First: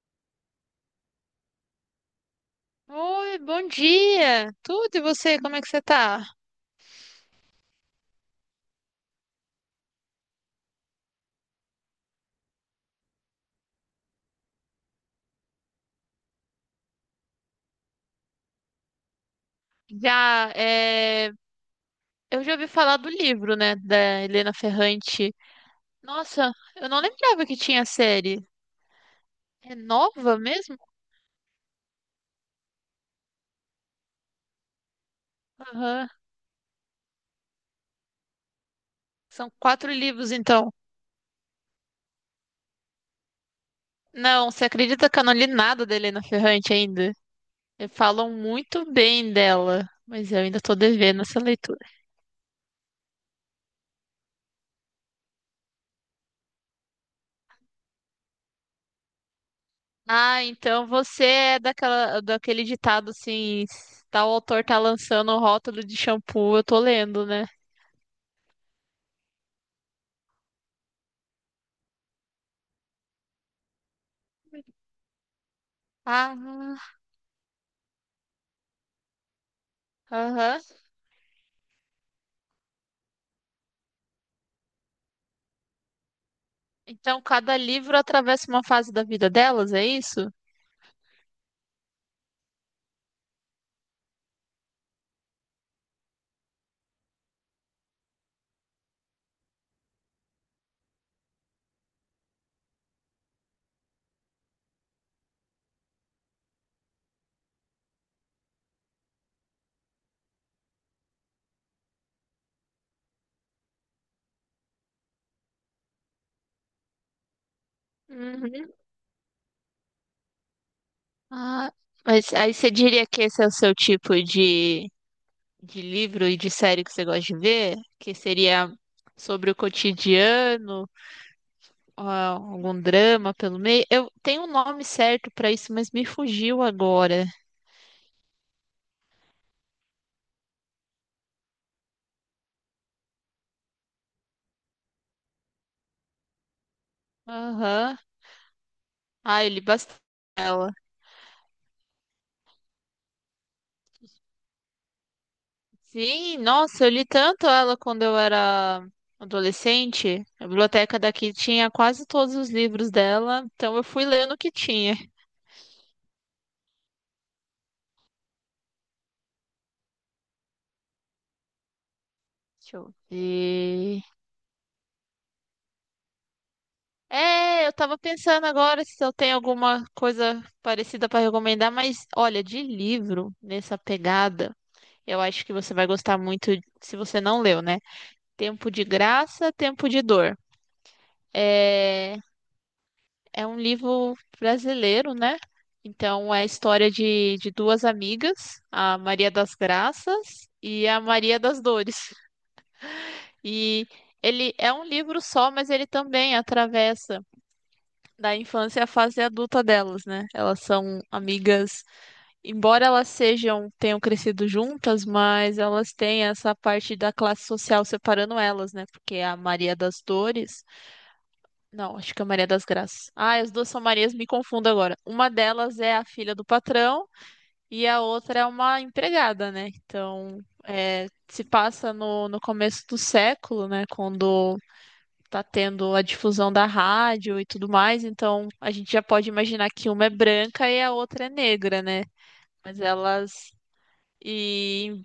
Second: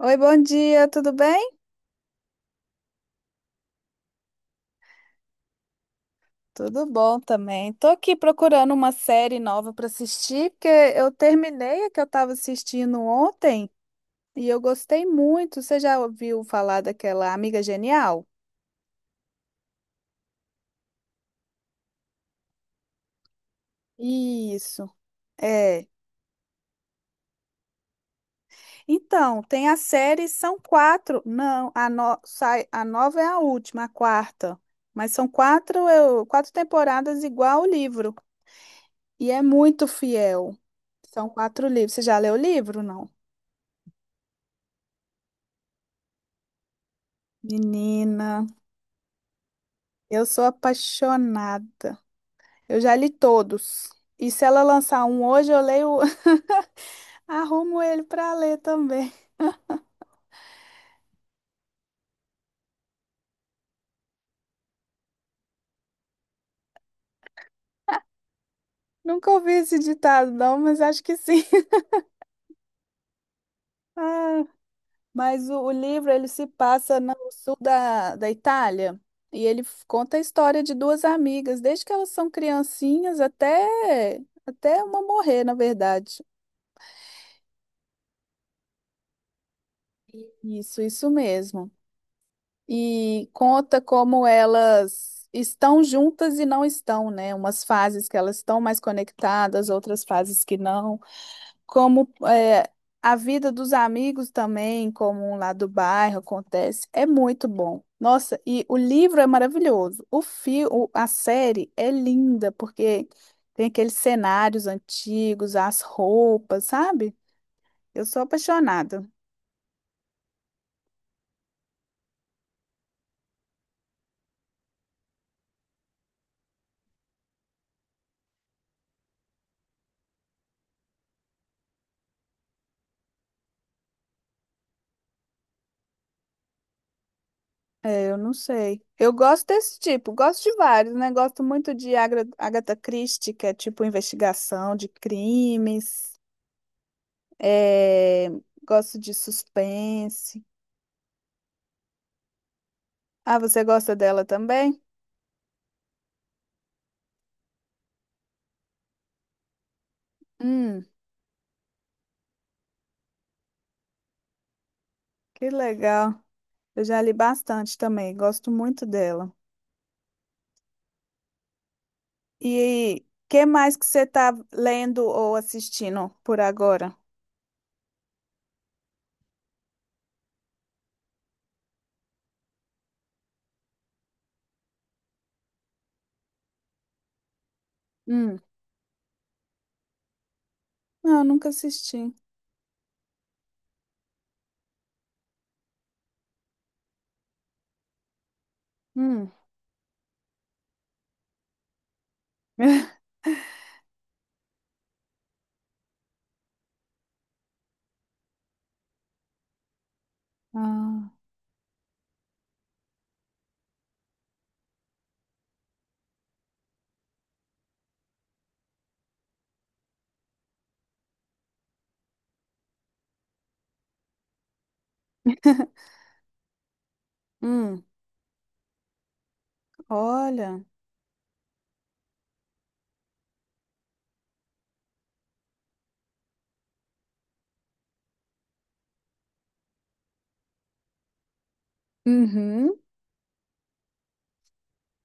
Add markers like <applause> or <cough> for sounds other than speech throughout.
Oi, bom dia, tudo bem? Oi, bom dia! Tudo e você, como é que você tá? Tudo bom também. Tô aqui procurando uma série nova para assistir, porque eu terminei a que eu estava assistindo ontem e eu gostei muito. Você já ouviu falar daquela Amiga Genial? Já. Eu já ouvi falar do livro, né, da Helena Isso, Ferrante. é. Nossa, eu não lembrava que tinha série. Então, tem É a série, nova são mesmo? quatro. Não, a, no- sai, a nova é a última, a quarta. Mas são quatro, Aham. Quatro temporadas igual o livro. E é São muito quatro livros, fiel. então. São quatro livros. Você já leu o livro, não? Não, você acredita que eu não li nada da Helena Ferrante ainda? Menina. Falam muito bem dela, Eu mas eu sou ainda tô devendo essa leitura. apaixonada. Eu já li todos. E se ela lançar um hoje, eu leio, <laughs> arrumo ele para ler também. Ah, então você é daquele ditado assim, tal autor tá lançando o rótulo de shampoo, eu tô lendo, né? Nunca ouvi esse ditado, não, mas acho que sim. <laughs> Ah, mas o livro ele se Ah, passa no sul da Itália e ele conta a aham. história de duas amigas, desde que elas são criancinhas até uma morrer, na verdade. Então cada livro atravessa uma fase da vida delas, é isso? Isso mesmo. E conta como elas estão juntas e não estão, né? Umas fases que elas estão mais conectadas, outras fases que não. Como é, a vida dos amigos também, como um lá do bairro acontece, é muito bom. Nossa, e o livro é maravilhoso. A série é linda porque tem aqueles cenários antigos, as roupas, sabe? Eu sou Uhum. apaixonada. Ah, mas aí você diria que esse é o seu tipo de livro e de série que você gosta de ver? Que seria sobre o cotidiano, ah, algum drama pelo meio? Eu tenho um nome certo pra isso, mas me fugiu agora. É, eu não sei. Eu gosto desse tipo, gosto de vários, né? Gosto muito de Agatha Christie, que é tipo investigação de crimes. Aham. É, gosto de Ah, eu li bastante. suspense. Ah, você gosta dela também? Sim, nossa, eu li tanto ela quando eu era adolescente. A Hum, biblioteca daqui tinha quase todos os livros dela, então eu fui lendo o que tinha. que legal. Eu já li bastante também, gosto muito dela. Deixa eu E que mais que você ver. está lendo ou assistindo por agora? É, eu tava pensando agora se eu tenho alguma coisa parecida para recomendar, mas olha, de livro nessa pegada, eu acho que você vai gostar muito se você não leu, né? Hum, Tempo de Graça, Tempo de Dor. não, nunca assisti. É, É um livro brasileiro, né? Então, é a história de duas amigas, a Maria Hum. das Graças e a Maria das Dores. <laughs> E ele é um livro só, mas ele também atravessa da infância à fase adulta delas, né? Elas são Ah. amigas, tenham crescido juntas, mas elas têm essa parte da classe social separando elas, né? Porque a Maria das Dores. Não, acho que é Maria das Graças. Ah, as duas são Marias, me confundo agora. Uma delas é a filha do patrão Hum, e a outra é uma empregada, né? Então, olha. Se passa no começo do século, né? Quando tá tendo a difusão da rádio e tudo mais. Então, a gente já pode imaginar que uma é branca e a outra é negra, né? Uhum. Mas elas. E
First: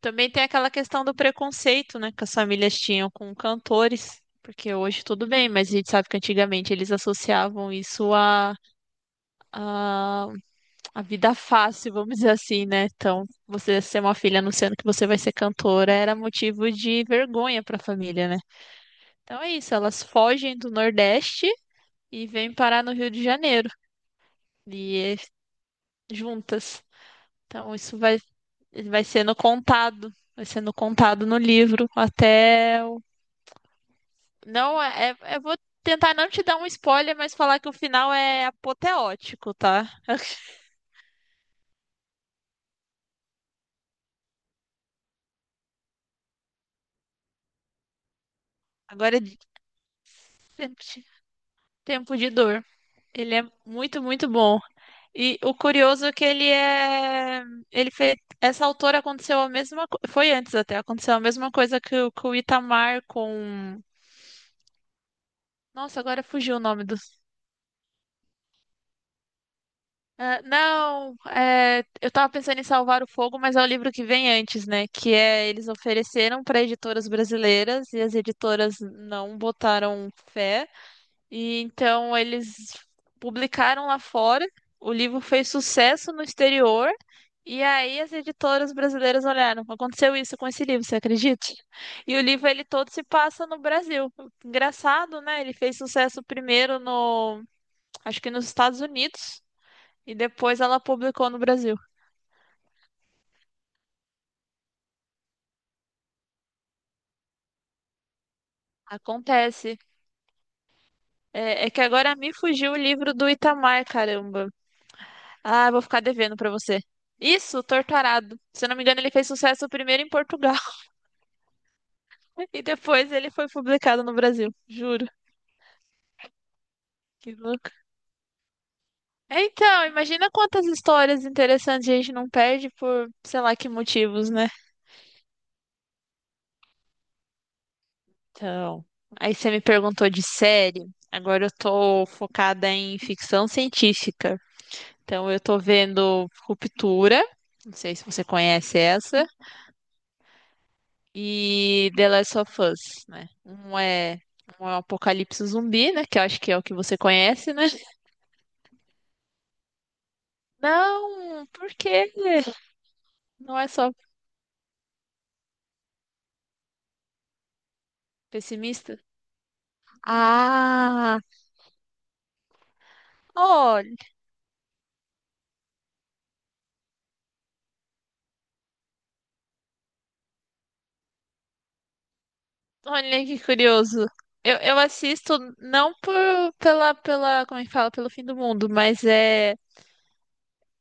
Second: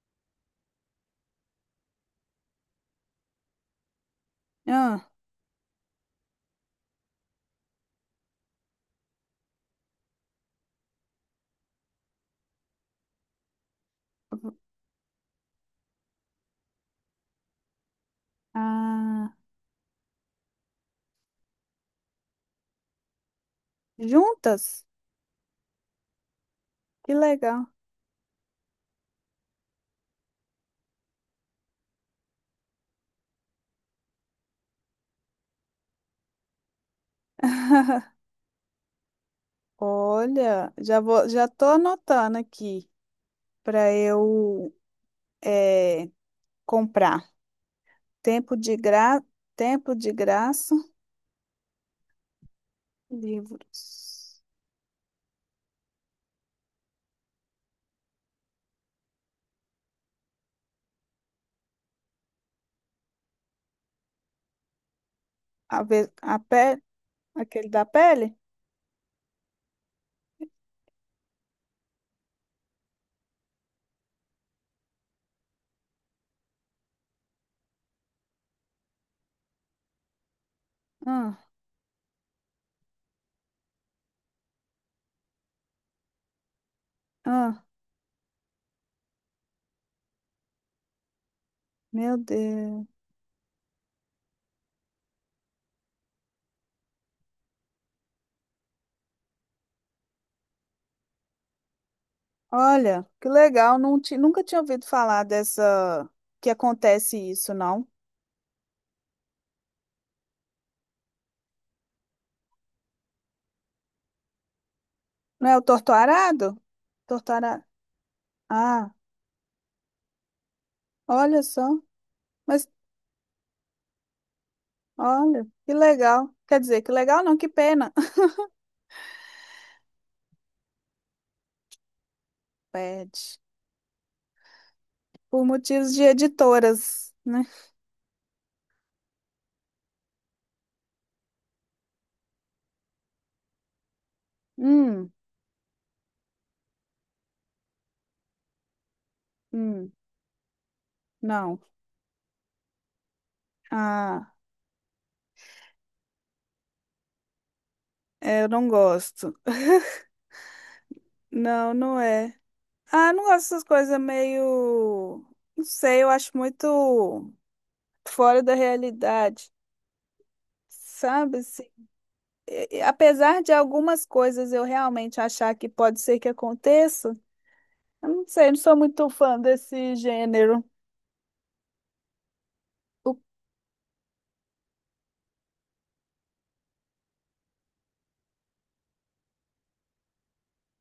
também tem aquela questão do preconceito, né, que as famílias tinham com cantores, porque hoje Ah, tudo bem, mas a gente sabe que antigamente eles associavam isso à à vida fácil, vamos dizer assim, né? Então, você ser uma filha anunciando que você vai ser cantora era motivo de vergonha para a família, né? ah, Então é isso, elas fogem do Nordeste e vêm parar no Rio de Janeiro, juntas? e juntas. Que legal. Então, isso vai sendo contado, vai sendo contado no livro até. Não, é, é- Eu vou tentar não te dar um spoiler, mas falar que o <laughs> final é apoteótico, tá? Olha, já vou, já tô anotando aqui para eu é, comprar. Tempo de Agora gra, tempo de graça, tempo de dor. Ele é muito, muito livros. bom. E o curioso é que ele é. Ele fez. Essa autora aconteceu a mesma. Foi antes até, aconteceu a mesma coisa o que o Itamar com. Nossa, agora A fugiu o pele, nome do. aquele da pele? Ah, não, eu tava pensando em Salvar o Fogo, mas é o livro que vem antes, né? Que é eles ofereceram para editoras brasileiras e as editoras não botaram fé. Ah, E então eles publicaram lá fora. O livro fez sucesso no exterior. E ah, aí as editoras brasileiras olharam, aconteceu isso com esse livro, você acredita? E meu o livro ele Deus. todo se passa no Brasil. Engraçado, né? Ele fez sucesso primeiro no, acho que nos Estados Unidos. E depois ela publicou no Brasil. Olha, que legal. Nunca tinha ouvido falar dessa que acontece isso, não. Acontece. É que agora me fugiu o livro do Itamar, caramba. Não é o Ah, vou torto ficar devendo arado? pra você. Torto Isso, arado. Torturado. Se eu não me Ah. engano, ele fez sucesso primeiro em Portugal Olha só, <laughs> e mas depois ele foi publicado no Brasil. Juro. olha, que legal. Quer dizer, que legal Que não, que louco. pena. <laughs> É, então, imagina quantas histórias interessantes a gente não perde por, Pede. sei lá, que motivos, né? Por motivos de editoras, né? Então, aí você me perguntou de série. Agora eu tô focada em ficção científica. Hum, Então eu tô vendo Ruptura, não sei se você conhece essa, hum, não. e The Last of Us, né? Um é Ah, um é um apocalipse zumbi, né? Que eu acho que é o que você conhece, né? é, eu não gosto. Não, por Não, não quê? é. Ah, não gosto Não dessas é só coisas meio. Não sei, eu acho muito fora da pessimista? realidade. Ah, Sabe? Assim, e apesar de olha, algumas coisas eu realmente achar que pode ser que aconteça, eu não sei, eu não sou muito fã desse gênero. O- olha que curioso. Eu assisto não pela, como é que fala, pelo fim do mundo, mas é.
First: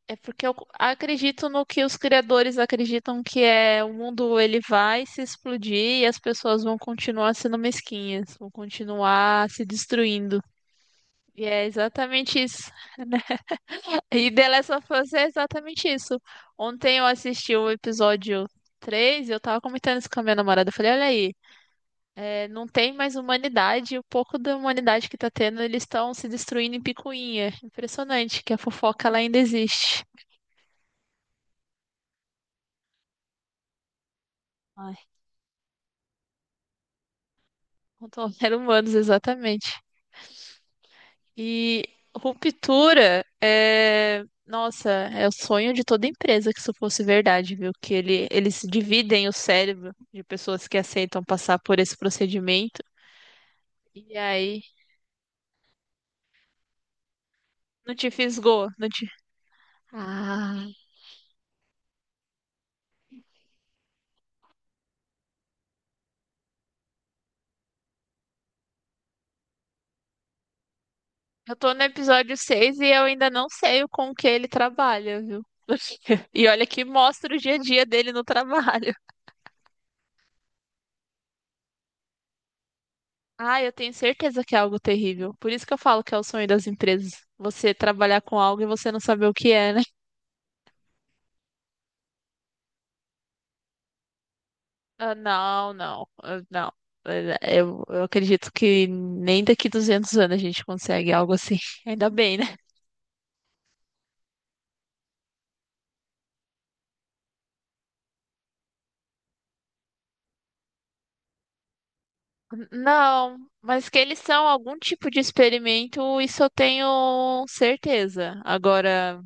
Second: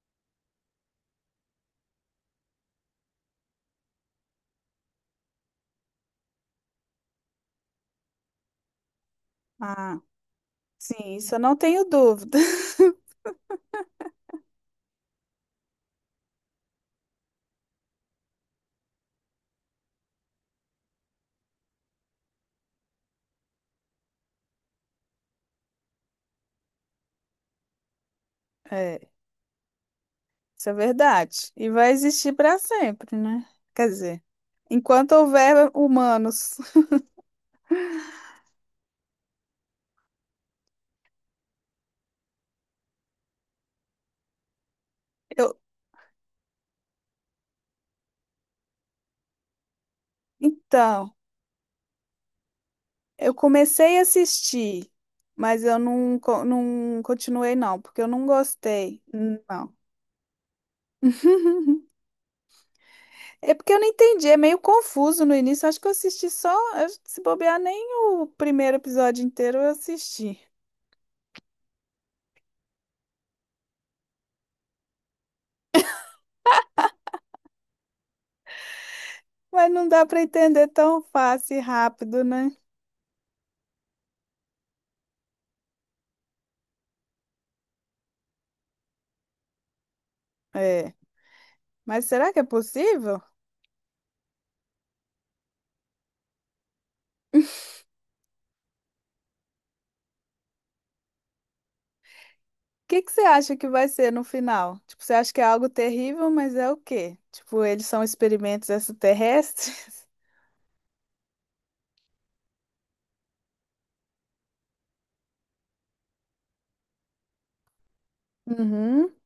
É porque eu acredito no que os criadores acreditam que é o mundo ele vai se explodir e as pessoas vão continuar sendo mesquinhas, vão continuar se ah. destruindo. Sim, isso eu E não é tenho dúvida. exatamente isso, <laughs> <laughs> né? E The Last of Us é exatamente isso. Ontem eu assisti o episódio 3 e eu tava comentando isso com a minha namorada. Eu falei, olha aí, não tem mais humanidade, o pouco da humanidade que tá tendo, eles estão se destruindo em picuinha. Impressionante que a É, fofoca ela ainda existe. isso é verdade. E vai existir para sempre, né? Quer dizer, Ai, enquanto houver humanos. <laughs> controlar <laughs> humanos, exatamente. E ruptura é. Nossa, é o Eu, sonho de toda empresa que isso fosse verdade, viu? Que eles dividem o cérebro de pessoas que então, aceitam passar por esse procedimento. eu comecei a E aí, assistir, mas eu não, co- não continuei, não, não porque eu te não fisgou, não gostei. te... Não. Ah. <laughs> É porque eu não entendi, é meio confuso no início. Acho que eu assisti só, se bobear, nem o primeiro episódio inteiro eu assisti. Eu tô no episódio seis e eu ainda não sei o com que ele trabalha, viu? <laughs> E olha que mostra o dia a dia dele no trabalho. Mas não dá para entender tão fácil e rápido, né? Ah, eu tenho certeza que é algo terrível. Por isso que eu falo que é o sonho das empresas. Você trabalhar com algo e você não saber o que é, né? <laughs> É. Mas será que é possível? O Ah, não, não, ah, não. Eu acredito que nem daqui 200 anos a gente consegue algo assim. <laughs> Ainda bem, né? que que você acha que vai ser no final? Tipo, você acha que é algo terrível, mas é o quê? Tipo, eles são experimentos extraterrestres? <laughs> Não, mas que eles são algum tipo de experimento, isso eu tenho certeza. Uhum. Agora.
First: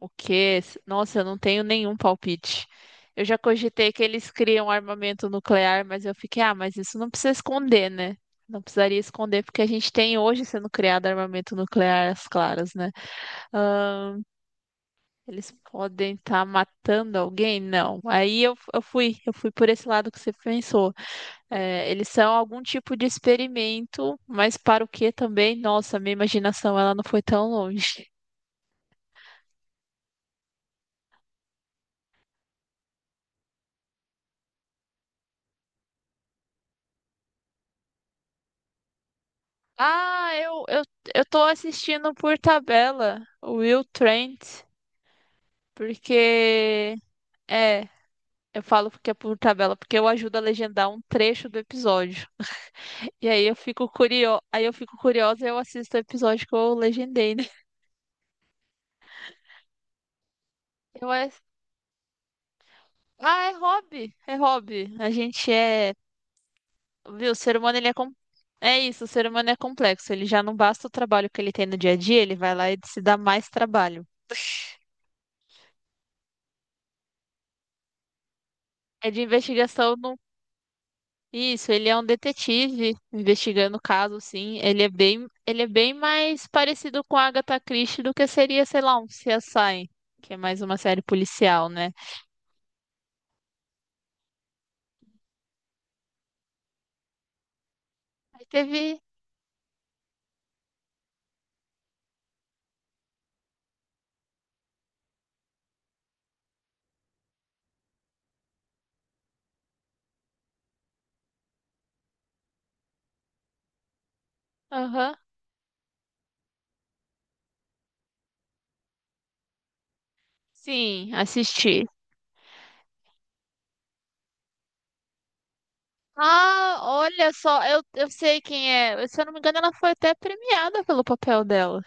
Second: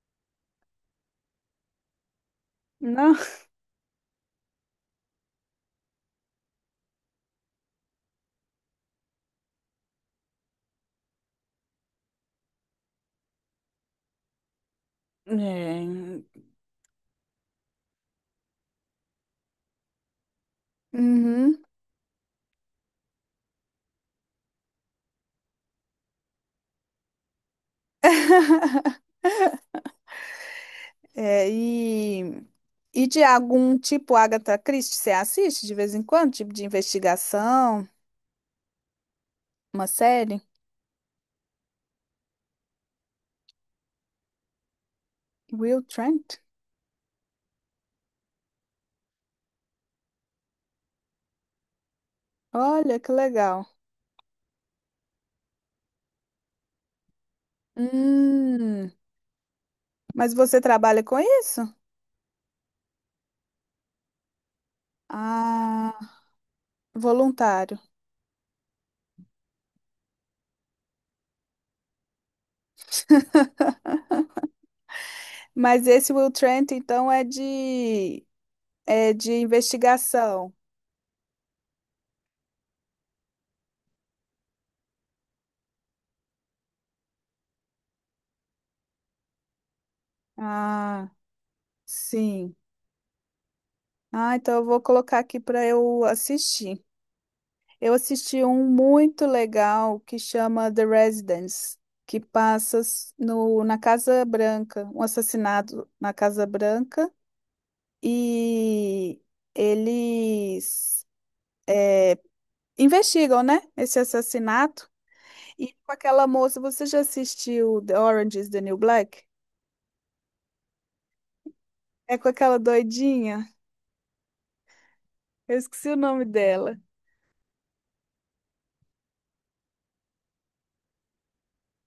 O quê? Nossa, eu não tenho nenhum palpite. Não. Eu já cogitei que eles criam armamento nuclear, mas eu fiquei, ah, mas isso não precisa esconder, né? Não precisaria esconder, porque a gente tem hoje sendo criado armamento nuclear às claras, né? Ahn, Eles É, podem estar matando alguém? Não. Aí eu fui por esse lado que você pensou. uhum. É, eles são algum tipo de experimento, mas para o quê também? Nossa, minha imaginação ela não foi tão longe. É, e de algum tipo Agatha Christie, você assiste de vez em quando? Tipo de investigação, uma Ah, série? eu tô assistindo por tabela o Will Trent, Will Trent? porque. É, eu falo porque é por tabela, porque eu ajudo a legendar um trecho do episódio. Olha que E aí eu legal. fico curio... aí eu fico curiosa e eu assisto o episódio que eu legendei, né? Hum, mas você trabalha Eu com ass- isso? Ah, é hobby, é hobby. A gente é. Ah, Viu, o ser humano voluntário. ele é com... É isso, o ser humano é complexo. Ele já não basta o trabalho que ele tem no dia a dia, ele vai lá e se dá mais trabalho. Mas esse Will Trent, então, É é de de investigação. investigação. Isso, ele é um detetive investigando o caso, sim. Ele é bem mais parecido com a Agatha Christie do que seria, sei lá, um CSI, que é mais uma série Ah, policial, né? sim. Ah, então eu vou colocar aqui para eu assistir. Eu assisti Aí um teve, muito legal que chama The Residence, que passa s- no, na Casa Branca, um assassinato na Casa Branca, e eles é, investigam, né, esse assassinato. aham, E com aquela moça, você já assistiu The Orange is the New Black? sim, assisti. É com aquela doidinha. Eu esqueci o nome dela. Ah, olha só, eu sei quem é. Se eu não me engano, ela foi até premiada pelo papel dela.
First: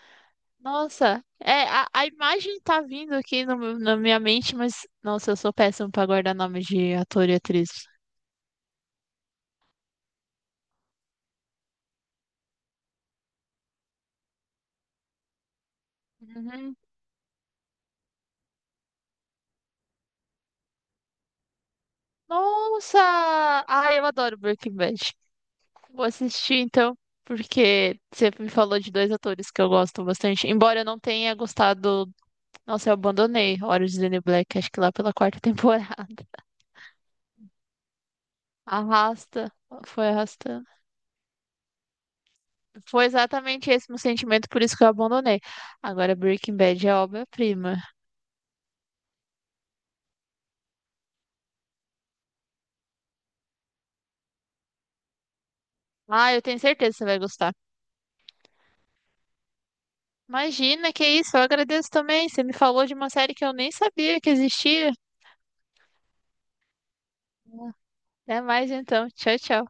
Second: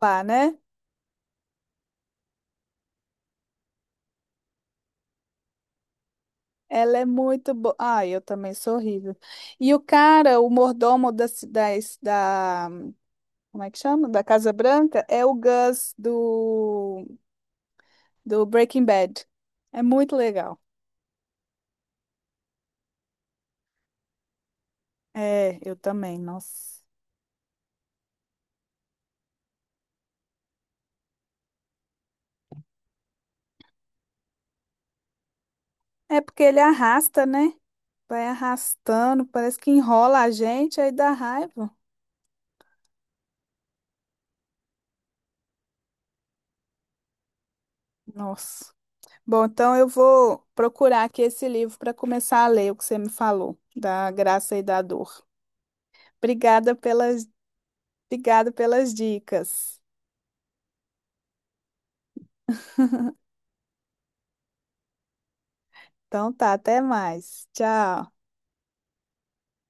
Lá, né? Nossa, a imagem tá vindo aqui no meu- na minha mente, mas nossa, eu sou péssima pra guardar nome de Ela é ator e muito atriz. boa. Ai, eu também sou horrível. E o cara, o mordomo da. Como é que chama? Da Casa Branca, é o Gus Uhum. Do Breaking Bad. É muito legal. Nossa! Ai, eu adoro Breaking Bad. É, eu Vou também, assistir nossa. então, porque você me falou de dois atores que eu gosto bastante. Embora eu não tenha gostado. Nossa, eu abandonei Orange is the New Black, acho que lá pela quarta <laughs> temporada. É porque ele arrasta, né? Vai arrastando, Arrasta. parece que Foi enrola a arrastando. gente, aí dá raiva. Foi exatamente esse meu sentimento, por isso que eu abandonei. Agora Breaking Bad é obra-prima. Nossa. Bom, então eu vou procurar aqui esse livro para começar a ler o que você me falou, da graça e da dor. Ah, eu tenho Obrigada certeza que você vai pelas, gostar. obrigada pelas dicas. Imagina, que isso, eu agradeço também. Você me falou de uma série que eu nem sabia que existia. Então tá, até mais. Tchau. Até mais então. Tchau, tchau.